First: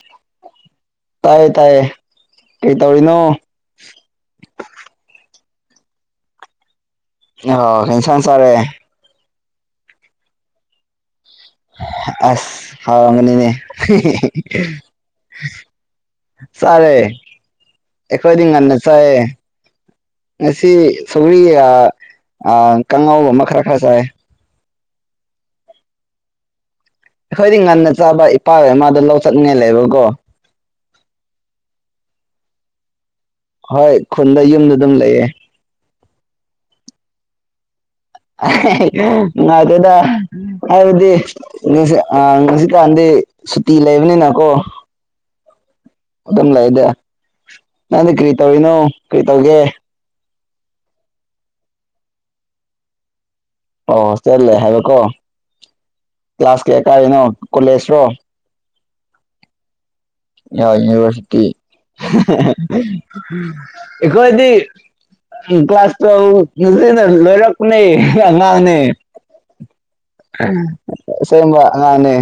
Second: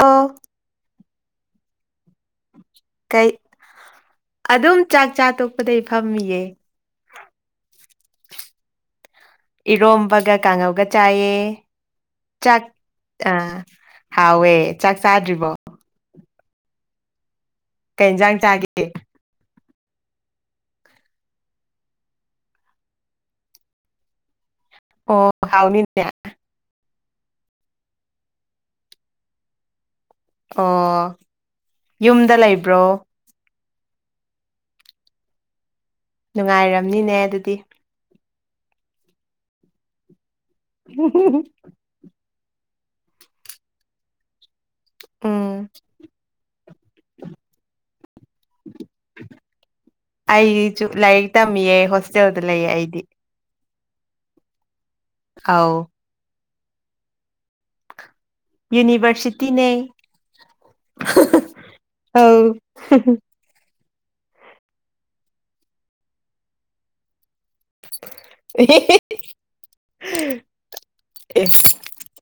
ꯑꯧ ꯇꯥꯏꯌꯦ ꯇꯥꯏꯌꯦ ꯀꯩ ꯇꯧꯔꯤꯅꯣ ꯀꯩ ꯑꯗꯨꯝ ꯆꯥꯛ ꯆꯥ ꯇꯣꯛꯄꯗꯩ ꯐꯝꯃꯤꯌꯦ ꯀꯩ ꯢꯟꯁꯥꯡ ꯆꯥꯔꯦ ꯏꯔꯣꯝꯕꯒ ꯀꯥꯡꯉꯧꯒ ꯆꯥꯏꯌꯦ ꯑꯥꯁ ꯆꯥꯛ ꯍꯥꯎꯔꯝꯒꯅꯤꯅꯦ ꯑꯥ ꯍꯥꯎꯋꯦ ꯆꯥꯛ ꯆꯥꯗ꯭ꯔꯤꯕꯣ ꯆꯥꯔꯦ ꯀꯩ ꯏꯟꯖꯥꯡ ꯑꯩꯈꯣꯏꯗꯤ ꯉꯟꯅ ꯆꯥꯒꯦ ꯆꯥꯢꯌꯦ ꯉꯁꯤ ꯁꯧꯒ꯭ꯔꯤ ꯑꯥ ꯀꯥꯡꯉꯧ ꯑꯃ ꯈꯔ ꯈꯔ ꯆꯥꯏ ꯑꯣ ꯍꯥꯎꯅꯤꯅꯦ ꯑꯩꯈꯣꯏꯗꯤ ꯉꯟꯅ ꯆꯥꯕ ꯏꯄꯥꯒ-ꯏꯃꯥꯒꯗꯨ ꯂꯧ ꯆꯠꯅꯤꯡꯉꯥꯏ ꯂꯩꯕꯀꯣ ꯑꯣꯑꯣ ꯌꯨꯝꯗ ꯂꯩꯕ꯭ꯔꯣ ꯍꯣꯏ ꯈꯨꯟꯗ ꯌꯨꯝꯗ ꯑꯗꯨꯝ ꯂꯩꯌꯦ ꯅꯨꯡꯉꯥꯏꯔꯝꯅꯤꯅꯦ ꯑꯗꯨꯗꯤ ꯅꯨꯡꯉꯥꯢꯇꯦꯗ ꯍꯥꯏꯕꯗꯤ ꯑꯥ ꯍꯧꯖꯤꯛꯀꯥꯟꯗꯤ ꯁꯨꯇꯤ ꯂꯩꯕꯅꯤꯅꯀꯣ ꯎꯪ ꯑꯗꯨꯝ ꯂꯩꯗ ꯅꯪꯗꯤ ꯀ꯭ꯔꯤ ꯇꯧꯔꯤꯅꯣ ꯀꯔꯤ ꯇꯧꯒꯦ ꯑꯩ ꯑꯩꯖꯨ ꯂꯥꯏꯔꯤꯛ ꯇꯝꯃꯤꯌꯦ ꯍꯣꯁꯇꯦꯜꯗ ꯂꯩꯌꯦ ꯑꯩꯗꯤ ꯑꯣ ꯍꯣꯁꯇꯦꯜ ꯂꯩ ꯍꯥꯢꯕ ꯑꯥꯎ ꯀ꯭ꯂꯥꯁ ꯀꯥꯌꯥ ꯀꯥꯔꯤꯅꯣ ꯀꯣꯂꯦꯖꯔꯣ ꯌꯨꯅꯤꯚꯔꯁꯤꯇꯤꯅꯦ ꯌꯥ ꯌꯨꯅꯤꯚꯔꯁꯤꯇꯤ ꯑꯧ ꯑꯩꯈꯣꯏꯗꯤ ꯀ꯭ꯂꯥꯁ ꯇꯨꯌꯦꯞꯅ ꯂꯣꯏꯔꯛ ꯄꯥꯅꯦ ꯑꯉꯥꯡꯅꯦ ꯑꯦ ꯑꯁꯦꯡꯕ ꯑꯉꯥꯡꯅꯦ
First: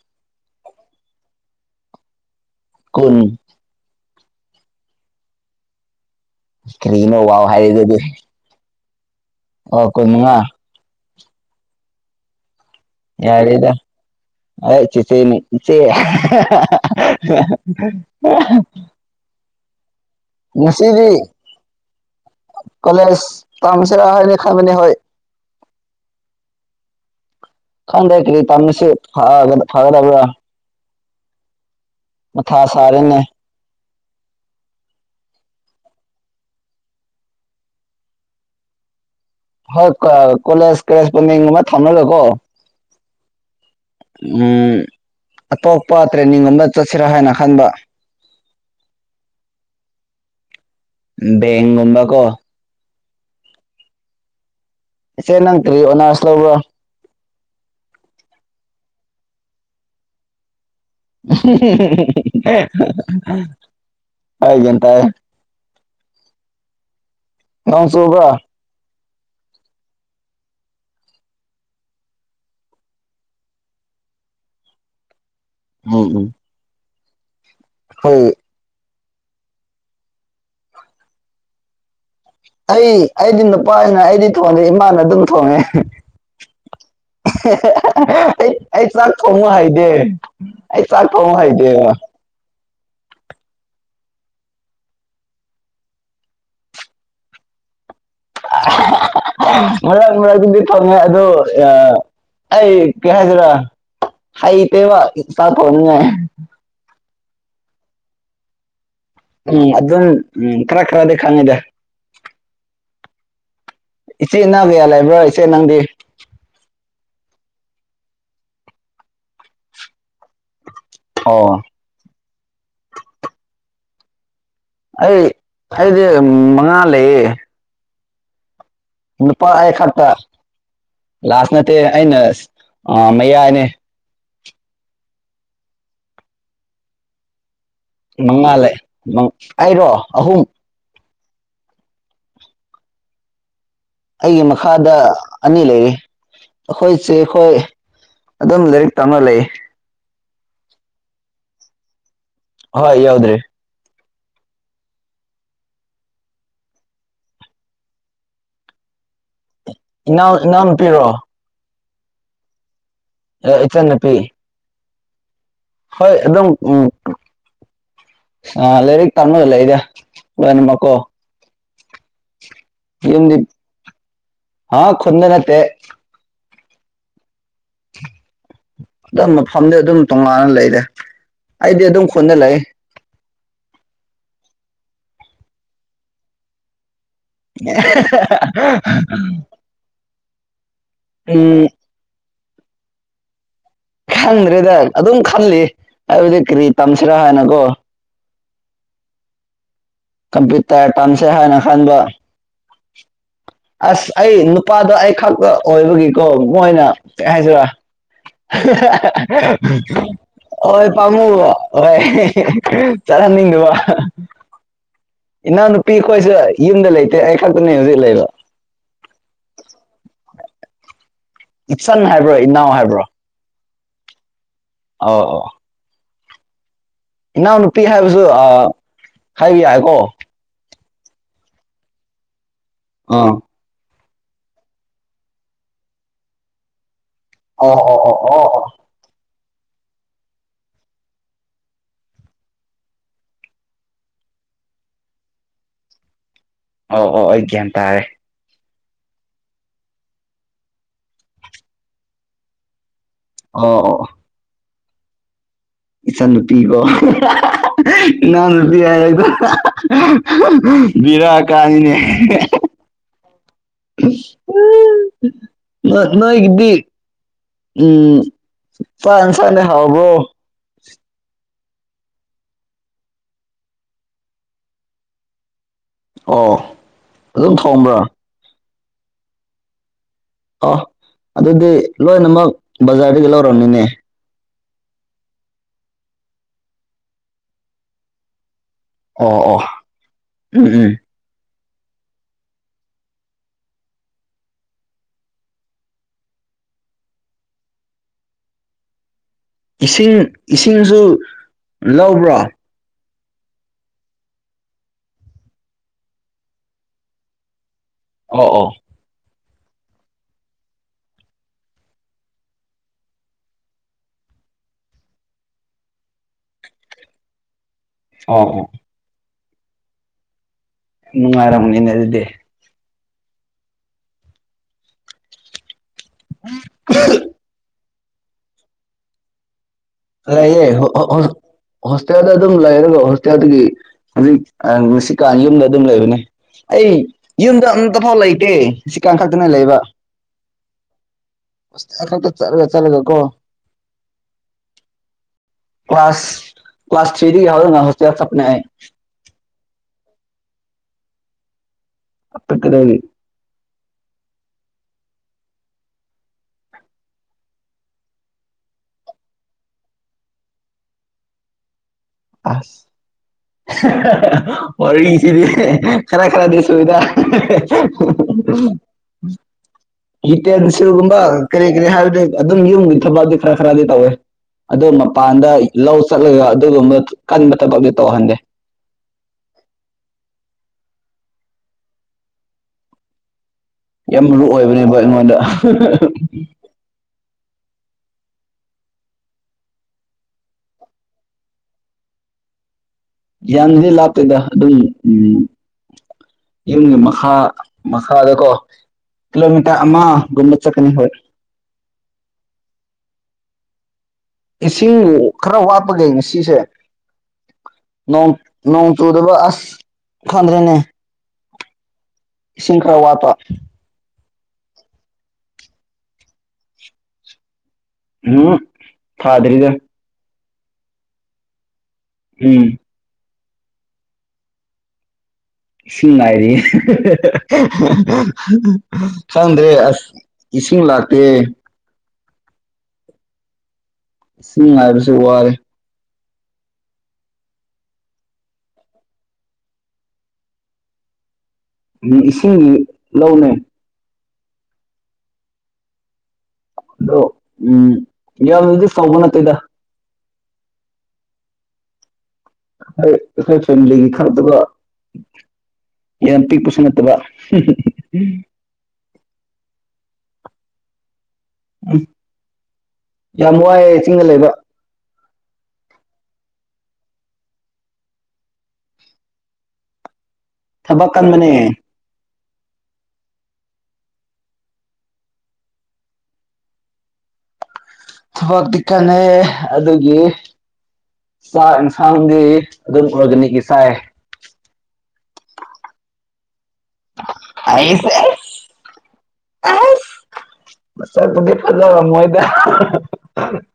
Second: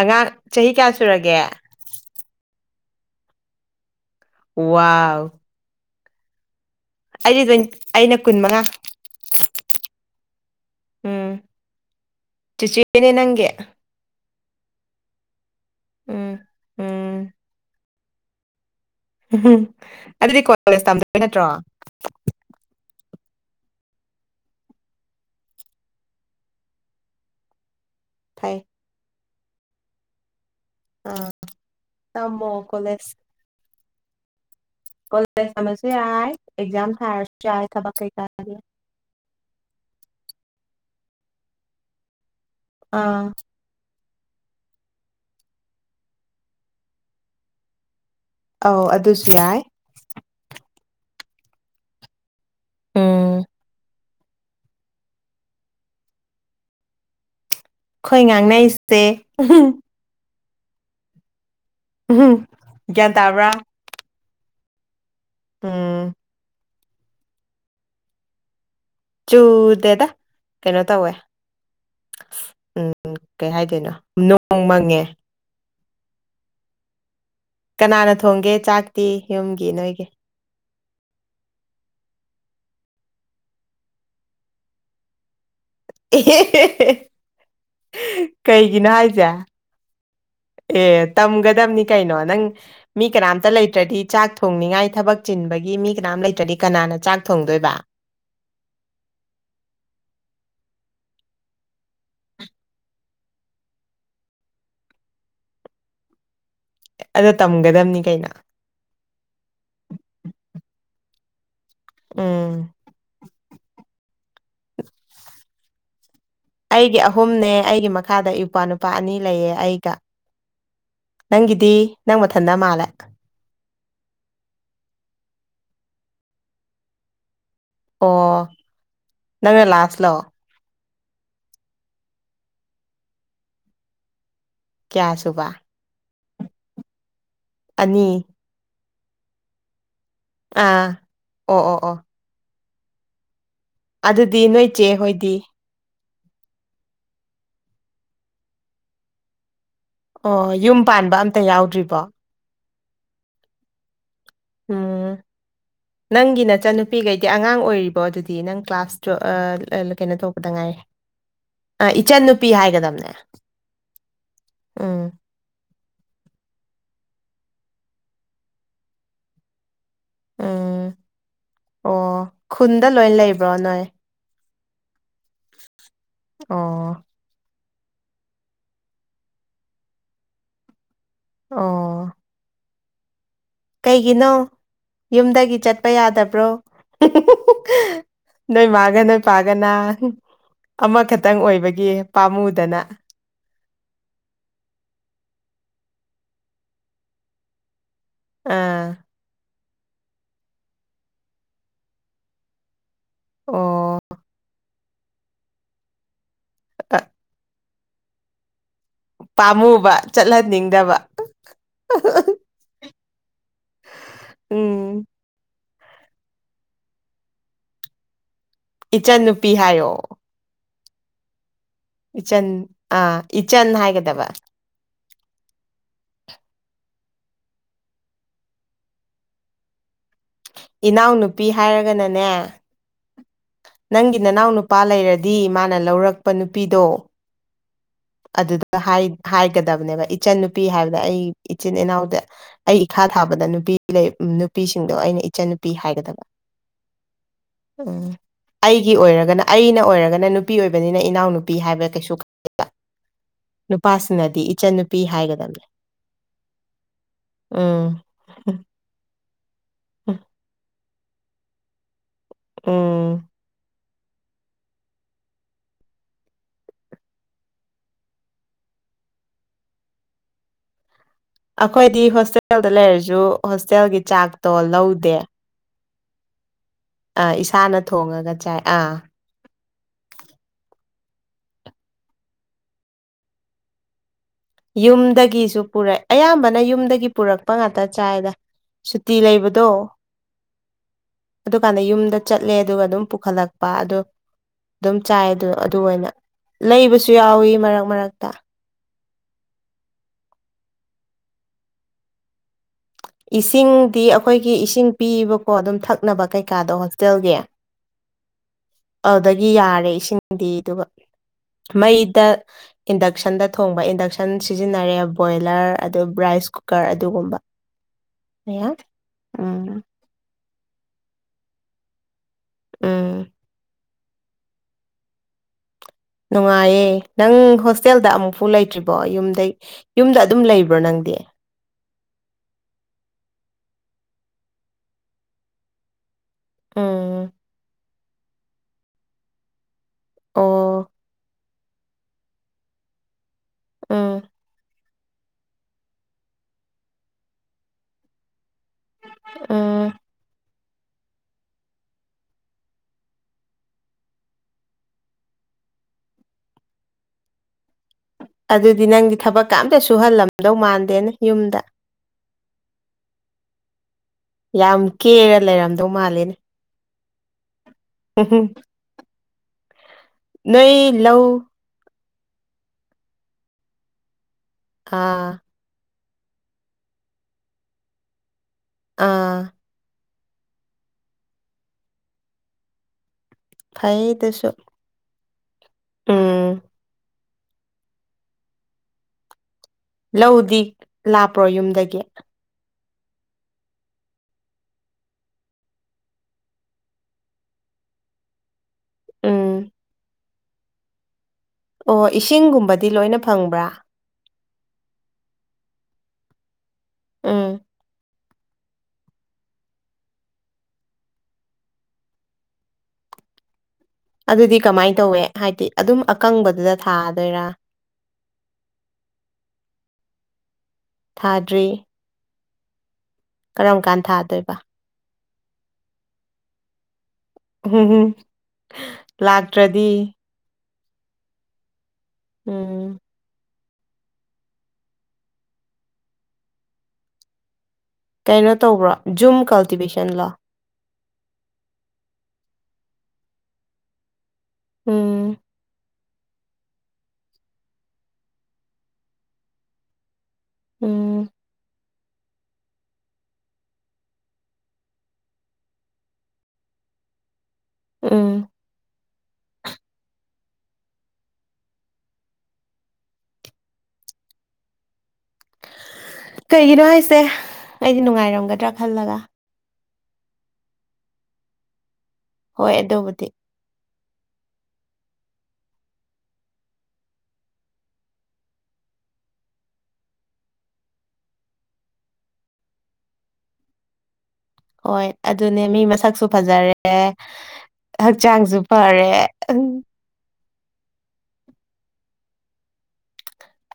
ꯑꯉꯥꯡ ꯆꯍꯤ ꯀꯌꯥ ꯁꯨꯔꯒꯦ ꯀꯨꯟ ꯋꯥꯎ ꯀꯔꯤꯅꯣ ꯑꯩꯗꯤ ꯋꯥꯎ ꯇꯣꯢꯟ ꯍꯥꯏꯔꯤꯗꯨꯗꯤ ꯑꯩꯅ ꯀꯨꯟ ꯃꯉꯥ ꯑꯣ ꯀꯨꯟꯃꯉꯥ ꯎꯪ ꯆꯦꯆꯦꯅꯦ ꯅꯪꯒꯤ ꯍꯣꯢ ꯆꯦꯆꯦꯅꯤ ꯏꯆꯦ ꯎꯝ ꯎꯝ ꯑꯗꯨꯗꯤ ꯀꯣꯠ ꯀꯣꯂꯦꯖ ꯉꯁꯤꯗꯤ ꯇꯝꯗꯕꯩ ꯅꯠꯇ꯭ꯔꯣ ꯇꯥꯝꯁꯤꯔ ꯍꯥꯏꯅ ꯈꯟꯕꯅꯤ ꯍꯣꯏ ꯈꯪꯗ꯭ꯔꯦ ꯀꯔꯤ ꯐꯩ ꯇꯝꯅꯁꯤꯒ ꯐꯒꯗꯕ꯭ꯔꯥ ꯑꯥ ꯇꯝꯃꯣ ꯃꯊꯥ ꯀꯣꯂꯦꯖ ꯁꯥꯔꯦꯅꯦ ꯀꯣꯂꯦꯖ ꯇꯝꯃꯕꯁꯨ ꯌꯥꯏ ꯑꯦꯛꯖꯥꯝ ꯊꯥꯔꯁꯨ ꯌꯥꯏ ꯊꯕꯛ ꯀꯩꯀꯥꯒ ꯍꯣꯏ ꯀꯣꯂꯦꯖ ꯀꯔꯦꯁꯄꯣꯟꯗꯤꯡ ꯒꯨꯝꯕ ꯊꯝꯔꯒꯀꯣ ꯑꯥ ꯎ ꯑꯇꯣꯞꯄ ꯇ꯭ꯔꯦꯟꯅꯤꯡ ꯑꯃ ꯆꯠꯁꯤꯔꯥ ꯍꯥꯏꯅ ꯈꯟꯕ ꯑꯧ ꯑꯗꯨꯁꯨ ꯌꯥꯏ ꯕꯦꯡꯒꯨꯝꯕ ꯀꯣ ꯎꯝ ꯏꯆꯦ ꯅꯪ ꯀꯔꯤ ꯑꯣꯅꯔꯁ ꯂꯧꯕ꯭ꯔꯣ ꯑꯩꯈꯣꯏ ꯉꯥꯡꯅꯩꯁꯦ ꯑꯍ ꯒ꯭ꯌꯥꯟ ꯍꯣꯏ ꯒ꯭ꯌꯥꯟ ꯇꯥꯏ ꯑꯥ ꯅꯣꯡ ꯆꯨꯕ꯭ꯔ ꯆꯨꯗꯦꯗ ꯀꯩꯅꯣ ꯇꯧꯋꯦ ꯎꯝ ꯀꯩ ꯍꯥꯏꯗꯣꯏꯅꯣ ꯅꯣꯡ ꯃꯪꯉꯦ ꯎꯝ ꯎꯝ ꯀꯅꯥꯅ ꯍꯣꯏ ꯊꯣꯡꯒꯦ ꯆꯥꯛꯇꯤ ꯌꯨꯝꯒꯤ ꯅꯣꯏꯒꯤ ꯑꯩ ꯑꯩꯗꯤ ꯅꯨꯄꯥꯅ ꯑꯩꯗꯤ ꯊꯣꯡꯗꯦ ꯏꯃꯥꯅ ꯑꯗꯨꯝ ꯊꯣꯡꯉꯦ ꯑꯩ ꯑꯩ ꯀꯩꯒꯤꯅꯣ ꯆꯥꯛ ꯍꯥꯏꯁꯦ ꯊꯣꯡꯉꯨ ꯍꯥꯏꯗꯦ ꯑꯦ ꯇꯝꯒꯗꯕꯅꯤ ꯀꯩꯅꯣ ꯅꯪ ꯃꯤ ꯀꯅꯥꯝꯇ ꯂꯩꯇ꯭ꯔꯗꯤ ꯆꯥꯛ ꯊꯣꯡꯅꯤꯉꯥꯏ ꯊꯕꯛ ꯆꯤꯟꯕꯒꯤ ꯃꯤ ꯀꯅꯥꯝ ꯂꯩꯇ꯭ꯔꯗꯤ ꯀꯅꯥꯅ ꯆꯥꯛ ꯊꯣꯡꯗꯣꯏꯕ ꯃꯔꯛ ꯃꯔꯛꯇꯗꯤ ꯊꯝꯃꯣ ꯑꯗꯨ ꯑ ꯑꯩ ꯀꯔꯤ ꯍꯥꯏꯖꯤꯔ ꯍꯩꯇꯦꯕ ꯆꯥꯛ ꯊꯣꯡꯅꯤꯉꯥꯏ ꯑꯗꯣ ꯇꯝꯒꯗꯕꯅꯤ ꯀꯩꯅꯣ ꯎꯝ ꯑꯗꯨꯗ ꯎ ꯈꯔ ꯈꯔꯗꯤ ꯈꯪꯉꯗ ꯎꯝ ꯏꯆꯦ ꯅꯪ ꯀꯌꯥ ꯂꯩꯕ꯭ꯔꯣ ꯏꯆꯦ ꯅꯪꯗꯤ ꯑꯩꯒꯤ ꯑꯍꯨꯝꯅꯦ ꯑꯩꯒꯤ ꯃꯈꯥꯗ ꯏꯄꯥ ꯅꯨꯄꯥ ꯑꯅꯤ ꯂꯩꯌꯦ ꯑꯩꯒ ꯑꯣ ꯅꯪꯒꯤꯗꯤ ꯅꯪ ꯃꯊꯟꯗ ꯃꯥꯜꯂꯦ ꯑꯩ ꯑꯩꯗꯤ ꯎꯝ ꯃꯉꯥ ꯂꯩꯌꯦ ꯑꯣ ꯅꯨꯄꯥ ꯅꯪꯅ ꯑꯩ ꯈꯛꯇ ꯂꯥꯁꯂꯣ ꯂꯥꯁ ꯅꯠꯇꯦ ꯑꯩꯅ ꯃꯌꯥꯏꯅꯦ ꯀꯌꯥ ꯁꯨꯕ ꯑꯅꯤ ꯃꯉꯥ ꯂꯩ ꯑꯩꯔꯣ ꯑꯍꯨꯝ ꯑꯥ ꯑꯣ ꯑꯣ ꯑꯣ ꯑꯩꯒꯤ ꯑꯗꯨꯗꯤ ꯅꯣꯏ ꯃꯈꯥꯗ ꯆꯦ ꯍꯣꯏꯗꯤ ꯑꯅꯤ ꯂꯩꯌꯦ ꯑꯩꯈꯣꯏ ꯆꯦ ꯈꯣꯏ ꯑꯗꯨꯝ ꯂꯥꯏꯔꯤꯛ ꯇꯝꯔ ꯂꯩꯌꯦ ꯑꯣ ꯌꯨꯝ ꯄꯥꯟꯕ ꯑꯝꯇ ꯌꯥꯎꯗ꯭ꯔꯤꯕꯣ ꯍꯣꯏ ꯌꯥꯎꯗ꯭ꯔꯤ ꯎꯝ ꯅꯪꯒꯤ ꯅꯆꯟꯅꯨꯄꯤꯈꯩꯗꯤ ꯑꯉꯥꯡ ꯑꯣꯏꯔꯤꯕꯣ ꯑꯗꯨꯗꯤ ꯅꯪ ꯀ꯭ꯂꯥꯁ ꯇꯣ ꯏꯅꯥꯎ ꯏꯅꯥꯎ ꯅꯨꯄꯤꯔꯣ ꯑꯥ ꯏꯆꯟ ꯅꯨꯄꯤ ꯍꯥꯏꯒꯗꯕꯅꯦ ꯏꯆꯟꯅꯨꯄꯤ ꯎꯝ ꯍꯣꯏ ꯑꯗꯨꯝ ꯎꯝ ꯂꯥꯏꯔꯤꯛ ꯇꯝꯂꯒ ꯂꯩꯗ ꯎꯝ [unintelligible] ꯑꯣ ꯈꯨꯟꯗ ꯂꯣꯏ ꯌꯨꯝꯗꯤ ꯂꯩꯕ꯭ꯔꯣ ꯅꯣꯏ ꯍꯥ ꯈꯨꯟꯗ ꯅꯠꯇꯦ ꯑꯣ ꯑꯗꯨꯝ ꯃꯐꯝꯗꯤ ꯑꯗꯨꯝ ꯇꯣꯉꯥꯟꯅ ꯂꯩꯔꯦ ꯑꯩꯗꯤ ꯑꯗꯨꯝ ꯑꯣ ꯈꯣꯟꯗ ꯂꯩ ꯀꯩꯒꯤꯅꯣ ꯌꯨꯝꯗꯒꯤ ꯆꯠꯄ ꯌꯥꯗꯕ꯭ꯔꯣ ꯏꯍꯤꯍꯤꯍꯤ ꯅꯣꯏꯣꯏ ꯃꯥꯒ ꯅꯣꯏ ꯄꯥꯒꯅꯥ ꯑꯃꯈꯛꯇꯪ ꯎꯝ ꯑꯣꯏꯕꯒꯤ ꯄꯥꯝꯃꯨꯗꯅ ꯈꯟꯗ꯭ꯔꯦꯗ ꯑꯗꯨꯝ ꯈꯜꯂꯤ ꯑꯩ ꯍꯧꯖꯤꯛ ꯀꯔꯤ ꯇꯝꯁꯤꯔꯥ ꯍꯥꯏꯅꯀꯣ ꯑꯥ ꯀꯝꯄ꯭ꯌꯨꯇꯔ ꯇꯝꯁꯦ ꯍꯥꯏꯅ ꯈꯥꯟ ꯑꯣ ꯑꯁ ꯑꯩ ꯅꯨꯄꯥꯗꯣ ꯑꯩ ꯈꯛꯇ ꯑꯣꯏꯕꯒꯤꯀꯣ ꯃꯣꯏꯅ ꯑ, ꯀꯩ ꯍꯥꯏꯁꯤꯔ ꯄꯥꯝꯃꯨꯕ ꯍꯤꯍꯤꯍꯥꯍꯥ ꯍꯣꯏ ꯆꯠꯍꯟꯅꯤꯡꯗꯕ ꯄꯥꯝꯃꯨꯕ ꯍꯣꯏ ꯆꯠꯍꯟꯅꯤꯡꯗꯕ ꯎꯝ ꯏꯟꯅꯥꯎ ꯄꯤ ꯑꯩꯈꯣꯏꯁꯦ ꯌꯨꯝꯗ ꯂꯩꯇꯦ ꯑꯩ ꯈꯛꯇꯅꯦ ꯍꯧꯖꯤꯛ ꯂꯩꯕ ꯏꯆꯟꯅꯨꯄꯤ ꯍꯥꯏꯌꯣ ꯍꯥꯏꯕ꯭ꯔꯣ ꯏꯆꯟ ꯏꯅꯥꯎ ꯑꯥ ꯏꯆꯟ ꯍꯥꯏꯒꯗꯕ ꯑꯣ ꯑꯣ ꯏꯅꯥꯎꯅꯨꯄꯤ ꯍꯥꯏꯕꯁꯨ ꯍꯥꯏꯕ ꯌꯥꯏꯀꯣ ꯏꯅꯥꯎꯅꯨꯄꯤ ꯍꯥꯏꯔꯒꯅꯅꯦ ꯑꯥ ꯅꯪꯒꯤ ꯅꯅꯥꯎ ꯅꯨꯄꯥ ꯂꯩꯔꯗꯤ ꯃꯥꯅ ꯂꯧꯔꯛꯄ ꯅꯨꯄꯤꯗꯣ ꯑꯣ ꯑꯣꯑꯣ ꯑꯣ ꯑꯗꯨꯗ ꯍꯥꯏ ꯍꯥꯏꯒꯗꯕꯅꯦꯕ ꯏꯆꯟ ꯅꯨꯄꯤ ꯍꯥꯏꯕꯗ ꯑꯩ ꯏꯆꯤꯟ ꯏꯅꯥꯎꯗ ꯑꯩ ꯏꯈꯥ ꯊꯥꯕꯗ ꯅꯨꯄꯤ ꯂꯩ ꯅꯨꯄꯤꯁꯤꯡꯗꯣ ꯑꯩꯅ ꯏꯆꯟ ꯅꯨꯄꯤ ꯍꯥꯏꯒꯗꯕ ꯑꯣ ꯑꯣ ꯑꯩ ꯒ꯭ꯌꯥꯟ ꯇꯥꯔꯦ ꯎꯝ ꯑꯩꯒꯤ ꯑꯣꯏꯔꯒꯅ ꯑꯩꯅ ꯑꯣꯏꯔꯒꯅ ꯅꯨꯄꯤ ꯑꯣꯏꯕꯅꯤꯅ ꯏꯅꯥꯎꯅꯨꯄꯤ ꯍꯥꯏꯕ ꯀꯩꯁꯨ ꯀꯥꯏ ꯑꯣ ꯑꯣ ꯅꯨꯄꯥꯁꯤꯡꯅꯗꯤ ꯏꯆꯟ ꯅꯨꯄꯤ ꯍꯥꯏꯒꯗꯕꯅꯦ ꯏꯆꯟ ꯅꯨꯄꯤꯀꯣ ꯍꯥꯍꯥꯍꯥ ꯎꯝ ꯏꯅꯥꯎ ꯅꯨꯄꯤ ꯍꯥꯏ ꯍꯦꯛꯇ ꯍꯥꯍꯥꯍꯥ ꯍꯤꯍꯤꯍꯥ ꯕꯤꯔ ꯀꯅꯤꯅꯦ ꯎꯝ ꯍꯥꯍꯥꯍꯥ ꯎꯨꯏ ꯅꯣꯏꯒꯤꯗꯤ ꯎꯝ ꯄꯥꯟꯁꯂꯦ ꯍꯥꯎꯕ꯭ꯔꯣ ꯑꯩꯈꯣꯏꯗꯤ ꯍꯣꯁꯇꯦꯜꯗ ꯂꯩꯔꯁꯨ ꯍꯣꯁꯇꯦꯜꯒꯤ ꯆꯥꯛꯇꯣ ꯂꯧꯗꯦ ꯑꯣ ꯑꯥ ꯑꯗꯨꯝ ꯏꯁꯥꯅ ꯊꯣꯡꯕ꯭ꯔꯣ ꯊꯣꯡꯉꯒ ꯆꯥꯏ ꯑꯥ ꯑꯣ ꯑꯗꯨꯗꯤ ꯂꯣꯏꯅꯃꯛ ꯕꯖꯥꯔꯗꯒꯤ ꯂꯧꯔꯝꯅꯤꯅꯦ ꯌꯨꯝꯗꯒꯤꯁꯨ ꯄꯨꯔꯛꯑꯦ ꯑꯌꯥꯝꯕꯅ ꯌꯨꯝꯗꯒꯤ ꯄꯨꯔꯛꯄ ꯉꯥꯛꯇ ꯆꯥꯏꯗ ꯁꯨꯇꯤ ꯑꯣ ꯑꯣ ꯂꯩꯕꯗꯣ ꯎꯝ ꯎꯝ ꯑꯗꯨꯀꯥꯟꯗ ꯌꯨꯝꯗ ꯆꯠꯂꯦ ꯑꯗꯨꯒ ꯑꯗꯨꯝ ꯄꯨꯈꯠꯂꯛꯄ ꯑꯗꯣ ꯑꯗꯨꯝ ꯆꯥꯏ ꯑꯗꯨ ꯑꯗꯨ ꯑꯣꯏꯅ ꯂꯩꯕꯁꯨ ꯌꯥꯎꯋꯤ ꯃꯔꯛ ꯃꯔꯛꯇ ꯏꯁꯤꯡ ꯏꯁꯤꯡꯁꯨ ꯂꯧꯕ꯭ꯔꯣ ꯏꯁꯤꯡꯗꯤ ꯑꯩꯈꯣꯏꯒꯤ ꯏꯁꯤꯡ ꯄꯤꯕꯀꯣ ꯑꯗꯨꯝ ꯊꯛꯅꯕ ꯀꯩꯀꯥꯗꯣ ꯍꯣꯁꯇꯦꯜꯒꯤ ꯑꯣ ꯑꯣ ꯑꯗꯨꯗꯒꯤ ꯌꯥꯔꯦ ꯏꯁꯤꯡꯗꯤ ꯑꯗꯨꯒ ꯃꯩꯗ ꯏꯟꯗꯛꯁꯟꯗ ꯊꯣꯡꯕ ꯏꯟꯗꯛꯁꯟ ꯁꯤꯖꯤꯟꯅꯔꯦ ꯕꯣꯏꯂꯔ ꯑꯗꯨ ꯔꯥꯏ ꯔꯥꯏꯁ ꯀꯨꯀꯔ ꯑꯗꯨꯒꯨꯝꯕ ꯑꯣ ꯑꯣ ꯃꯌꯥꯝ ꯎꯝ ꯅꯨꯡꯉꯥꯢꯔꯝꯒꯅꯤꯅ ꯑꯗꯨꯗꯤ ꯎꯝ ꯅꯨꯡꯉꯥꯏꯌꯦ ꯅꯪ ꯍꯣꯁꯇꯦꯜꯗ ꯑꯃꯨꯛꯐꯥꯎ ꯂꯩꯇ꯭ꯔꯤꯕꯣ ꯌꯨꯝꯗꯩ ꯌꯨꯝꯗ ꯑꯗꯨꯝ ꯂꯩꯌꯦ ꯂꯩꯕ꯭ꯔꯣ ꯍꯣ ꯍꯣ ꯅꯪꯗꯤ ꯍꯣ ꯍꯣꯁꯇꯦꯜꯗ ꯑꯗꯨꯝ ꯂꯩꯔꯒ ꯍꯣꯁꯇꯦꯜꯗꯒꯤ ꯍꯧꯖꯤꯛ ꯉꯁꯤꯀꯥꯟ ꯌꯨꯝꯗ ꯑꯗꯨꯝ ꯂꯩꯕꯅꯦ ꯑꯩ ꯎꯝ ꯌꯨꯝꯗ ꯑꯝ ꯐꯥꯎ ꯂꯩꯇꯦ ꯁꯤꯀꯥꯟ ꯈꯛꯇꯅꯦ ꯂꯩꯕ ꯑꯣ ꯍꯣꯁꯇꯦꯜ ꯈꯛꯇ ꯆꯠꯂ ꯆꯠꯂꯒ ꯀꯣ ꯑꯥ ꯀ꯭ꯂꯥꯁ ꯀ꯭ꯂꯥꯁ ꯊ꯭ꯔꯤꯗꯤ ꯍꯧꯔꯅ ꯍꯣꯁꯇꯦꯜ ꯆꯠꯄꯅꯦ ꯑꯩ ꯎꯝ [unintelligible] ꯑꯗꯨꯗꯤ ꯅꯪꯗꯤ ꯊꯕꯛꯀ ꯑꯝꯇ ꯁꯨꯍꯜꯂꯝꯗꯧ ꯃꯥꯟꯗꯦꯅ ꯌꯨꯝꯗ ꯑꯁ [unintelligible] [unintelligible] ꯌꯥꯝ ꯀꯦꯔ ꯋꯥꯔꯤꯁꯤꯗꯤ ꯂꯩꯔꯝꯗꯧ ꯈꯔ ꯃꯥꯜꯂꯦꯅꯦ ꯈꯔꯗꯤ ꯁꯨꯢꯗ [unintelligible] ꯅꯣꯏ ꯎꯇꯦꯟꯁꯤꯜꯒꯨꯝꯕ ꯂꯧ ꯀꯔꯤ ꯀꯔꯤ ꯍꯥꯏꯕꯩ ꯑꯗꯨꯝ ꯌꯨꯝꯒꯤ ꯊꯕꯛꯇꯤ ꯈꯔ ꯈꯔꯗꯤ ꯇꯧꯋꯦ ꯑꯗꯣ ꯑꯥ ꯃꯄꯥꯟꯗ ꯂꯧ ꯆꯠꯂꯒ ꯑꯗꯨꯒꯨꯝꯕ ꯀꯟꯕ ꯊꯕꯛꯇꯤ ꯇꯧꯍꯟꯗꯦ ꯑꯥ ꯐꯩ ꯌꯥꯝ ꯃꯔꯨ ꯑꯗꯨꯁꯨ ꯑꯣꯏꯕꯅꯦꯕ ꯑꯩꯉꯣꯟꯗ [unintelligible] ꯎꯝ ꯂꯧꯗꯤ ꯂꯥꯞꯄ꯭ꯔꯣ ꯌꯨꯝꯗꯒꯤ ꯌꯥꯝꯅꯗꯤ ꯂꯥꯞꯇꯦꯗ ꯑꯗꯨꯝ ꯎꯝ ꯌꯨꯝꯒꯤ ꯃꯈꯥ ꯃꯈꯥꯗꯀꯣ ꯎꯝ ꯀꯤꯂꯣꯃꯤꯇꯔ ꯑꯃꯒꯨꯝꯕ ꯆꯠꯀꯅꯤ ꯍꯣꯏ ꯑꯣ ꯏꯁꯤꯡꯒꯨꯝꯕꯗꯤ ꯂꯣꯏꯅ ꯐꯪꯕ꯭ꯔꯥ ꯏꯁꯤꯡ ꯈꯔ ꯋꯥꯠꯄꯅꯦ ꯉꯁꯤꯁꯦ ꯎꯝ ꯅꯣꯡ ꯅꯣꯡ ꯆꯨꯗꯕ ꯑꯁ ꯈꯟꯗ꯭ꯔꯦꯅꯦ ꯏꯁꯤꯡ ꯈꯔ ꯋꯥꯠꯄ ꯑꯗꯨꯗꯤ ꯀꯃꯥꯏꯟ ꯇꯧꯋꯦ ꯍꯥꯏꯗꯤ ꯑꯗꯨꯝ ꯑꯀꯪꯕꯗꯨꯗ ꯊꯥꯗꯣꯏꯔꯥ ꯍꯨꯝ ꯊꯥꯗ꯭ꯔꯤꯗ ꯊꯥꯗ꯭ꯔꯤ ꯎꯝ ꯀꯔꯝ ꯀꯥꯟ ꯊꯥꯗꯣꯏꯕ ꯏꯁꯤꯡ ꯉꯥꯏꯔꯤ [unintelligible] ꯈꯪꯗ꯭ꯔꯤ ꯂꯥꯛꯇ꯭ꯔꯗꯤ ꯑꯁ ꯏꯁꯤꯡ ꯂꯥꯛꯇꯦ ꯎꯝ ꯏꯁꯤꯡ ꯉꯥꯏꯕꯁꯨ ꯋꯥꯔꯦ ꯀꯩꯅꯣ ꯇꯧꯕ꯭ꯔꯣ ꯖꯨꯝ ꯀꯜꯇꯤꯚꯦꯁꯟꯂꯣ ꯎꯝ ꯏꯁꯤꯡ ꯂꯧꯅꯦ ꯎꯝ ꯑꯗꯣ ꯎꯝ ꯌꯥꯝꯅꯗꯤ ꯐꯪꯕ ꯅꯠꯇꯦꯗ ꯎꯝ ꯑꯩ ꯑꯩꯈꯣꯏ ꯐꯦꯃꯤꯂꯤꯒꯤ ꯈꯔꯗꯨꯒ ꯌꯥꯝ ꯄꯤꯛꯄꯁꯨ ꯅꯠꯇꯕ [unintelligible] ꯎꯝ ꯎꯝ ꯌꯥꯝ ꯋꯥꯏꯑꯦ ꯆꯤꯡꯗ ꯂꯩꯕ ꯀꯩꯒꯤꯅꯣ ꯍꯥꯏꯁꯦ ꯑꯩꯗꯤ ꯅꯨꯡꯉꯥꯏꯔꯝꯒꯗ꯭ꯔꯥ ꯈꯜꯂꯒ ꯊꯕꯛ ꯀꯟꯕꯅꯦ ꯍꯣꯏ ꯑꯗꯨꯕꯨꯗꯤ ꯊꯕꯛꯇꯤ ꯀꯟꯅꯩꯌꯦ ꯑꯗꯨꯒꯤ ꯆꯥꯛ ꯌꯦꯟꯁꯥꯡꯒꯤ ꯑꯗꯨꯝ ꯑꯣꯔꯒꯅꯤꯛꯀꯤ ꯆꯥꯏꯌꯦ ꯍꯣꯏ ꯑꯗꯨꯅꯦ ꯃꯤ ꯃꯁꯛꯁꯨ ꯐꯖꯔꯦ ꯑꯦ ꯑꯩꯁꯦ ꯍꯛꯆꯥꯡꯁꯨ ꯐꯔꯦ ꯎ ꯑꯁ ꯑꯁ ꯃꯁꯛꯄꯨꯗꯤ ꯐꯖꯔꯝꯃꯣꯏꯗ [unintelligible]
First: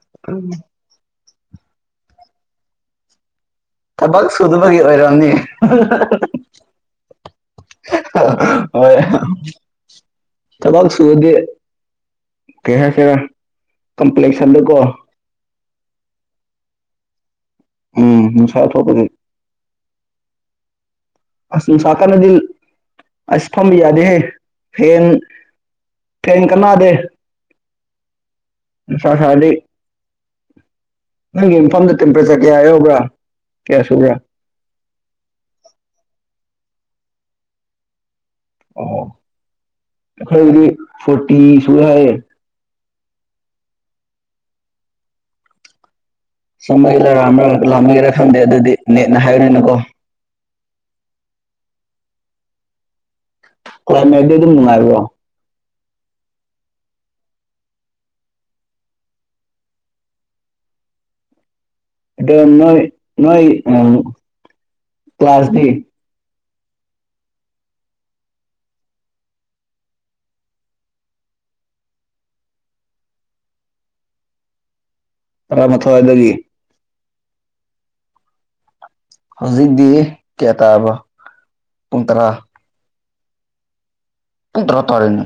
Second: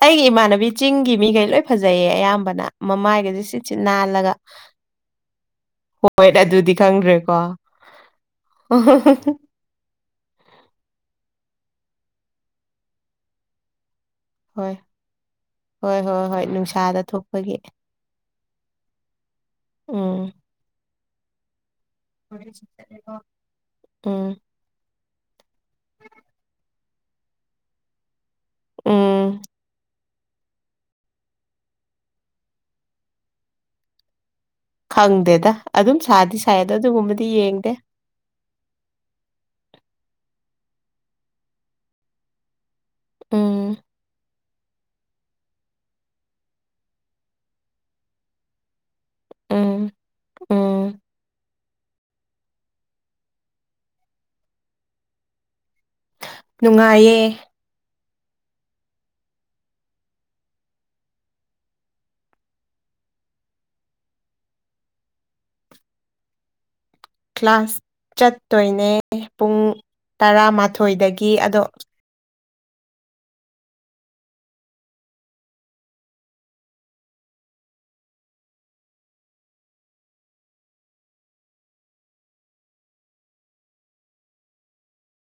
ꯑꯩꯒꯤ ꯏꯃꯥꯟꯅꯕꯤ ꯆꯤꯡꯒꯤ ꯃꯤꯈꯩ ꯂꯣꯏ ꯐꯖꯩꯌꯦ ꯑꯌꯥꯝꯕꯅ ꯃꯃꯥꯏꯒꯩꯁꯦ ꯁꯤ ꯁꯤ ꯊꯕꯛ ꯅꯥꯜꯂꯒ ꯁꯨꯗꯕꯒꯤ ꯑꯣꯏꯔꯝꯅꯤ ꯍꯣꯏ ꯑꯗꯨꯗꯤ ꯈꯪꯗ꯭ꯔꯦꯀꯣ ꯍꯣꯏ ꯊꯕꯛꯁꯨꯨꯔꯗꯤ ꯀꯩ ꯍꯥꯁꯤꯔ ꯍꯣꯏ ꯍꯣꯏ ꯍꯣꯏ ꯍꯣꯏ ꯅꯨꯡꯁꯥꯗ ꯊꯣꯛ ꯑꯩꯈꯣꯏꯒꯤ ꯎꯝ ꯅꯨꯡꯁꯥ ꯊꯣꯛꯄꯒꯤ ꯎꯝ ꯑꯁ ꯅꯨꯡꯁꯥ ꯀꯥꯟꯗꯗꯤ ꯑꯁ ꯐꯝꯕ ꯌꯥꯗꯦꯍꯦ ꯎꯝ ꯐꯦꯟ ꯐꯦꯟ ꯀꯅꯥꯗꯦ ꯅꯨꯡꯁꯥ ꯎꯝ ꯁꯥꯔꯗꯤ ꯅꯪꯒꯤ ꯃꯐꯝꯗ ꯇꯦꯝꯄ꯭ꯔꯦꯆꯔ ꯀꯌꯥ ꯌꯥꯎꯕ꯭ꯔꯥ ꯀꯌꯥ ꯁꯨꯕ꯭ꯔꯥ ꯈꯪꯗꯦꯗ ꯑꯗꯨꯝ ꯁꯥꯗꯤ ꯁꯥꯏꯗ ꯑꯗꯣ ꯑꯗꯨꯒꯨꯝꯕꯗꯤ ꯌꯦꯡꯗꯦ ꯑꯣ ꯑꯩꯈꯣꯏꯗꯤ ꯐꯣꯔꯇꯤ ꯁꯨ ꯍꯥꯏꯌꯦ ꯎꯝ ꯁꯝꯕꯒꯦꯔꯔꯥꯥ ꯂꯥꯝꯕꯩ ꯂꯥꯝꯒꯦꯔꯥ ꯈꯪꯗꯦ ꯑꯗꯨꯗꯤ ꯅꯦꯠꯅ ꯍꯥꯏꯕꯅꯤꯅꯀꯣ ꯎꯝ ꯎꯝ [unintelligible] ꯗꯨ ꯅꯨꯉꯥꯏꯕꯔꯣ ꯅꯨꯡꯉꯥꯏꯌꯦ ꯑꯗꯣ ꯅꯣꯏ ꯅꯣꯏ ꯑ ꯀ꯭ꯂꯥꯁꯇꯤ ꯀ꯭ꯂꯥꯁ ꯆꯠꯇꯣꯏꯅꯦ ꯄꯨꯡ ꯇꯔꯥꯃꯥꯊꯣꯏꯗꯒꯤ ꯑꯗꯣ ꯇꯔꯥꯝꯊꯋꯥꯏ ꯑꯗꯨꯗꯒꯤ ꯍꯧꯖꯤꯗꯤ ꯀꯌꯥ ꯇꯥꯥꯕ꯭ꯔꯣ ꯄꯨꯡ ꯇꯔꯥ ꯀꯨꯡꯇ꯭ꯔ ꯇꯔꯦꯅꯦ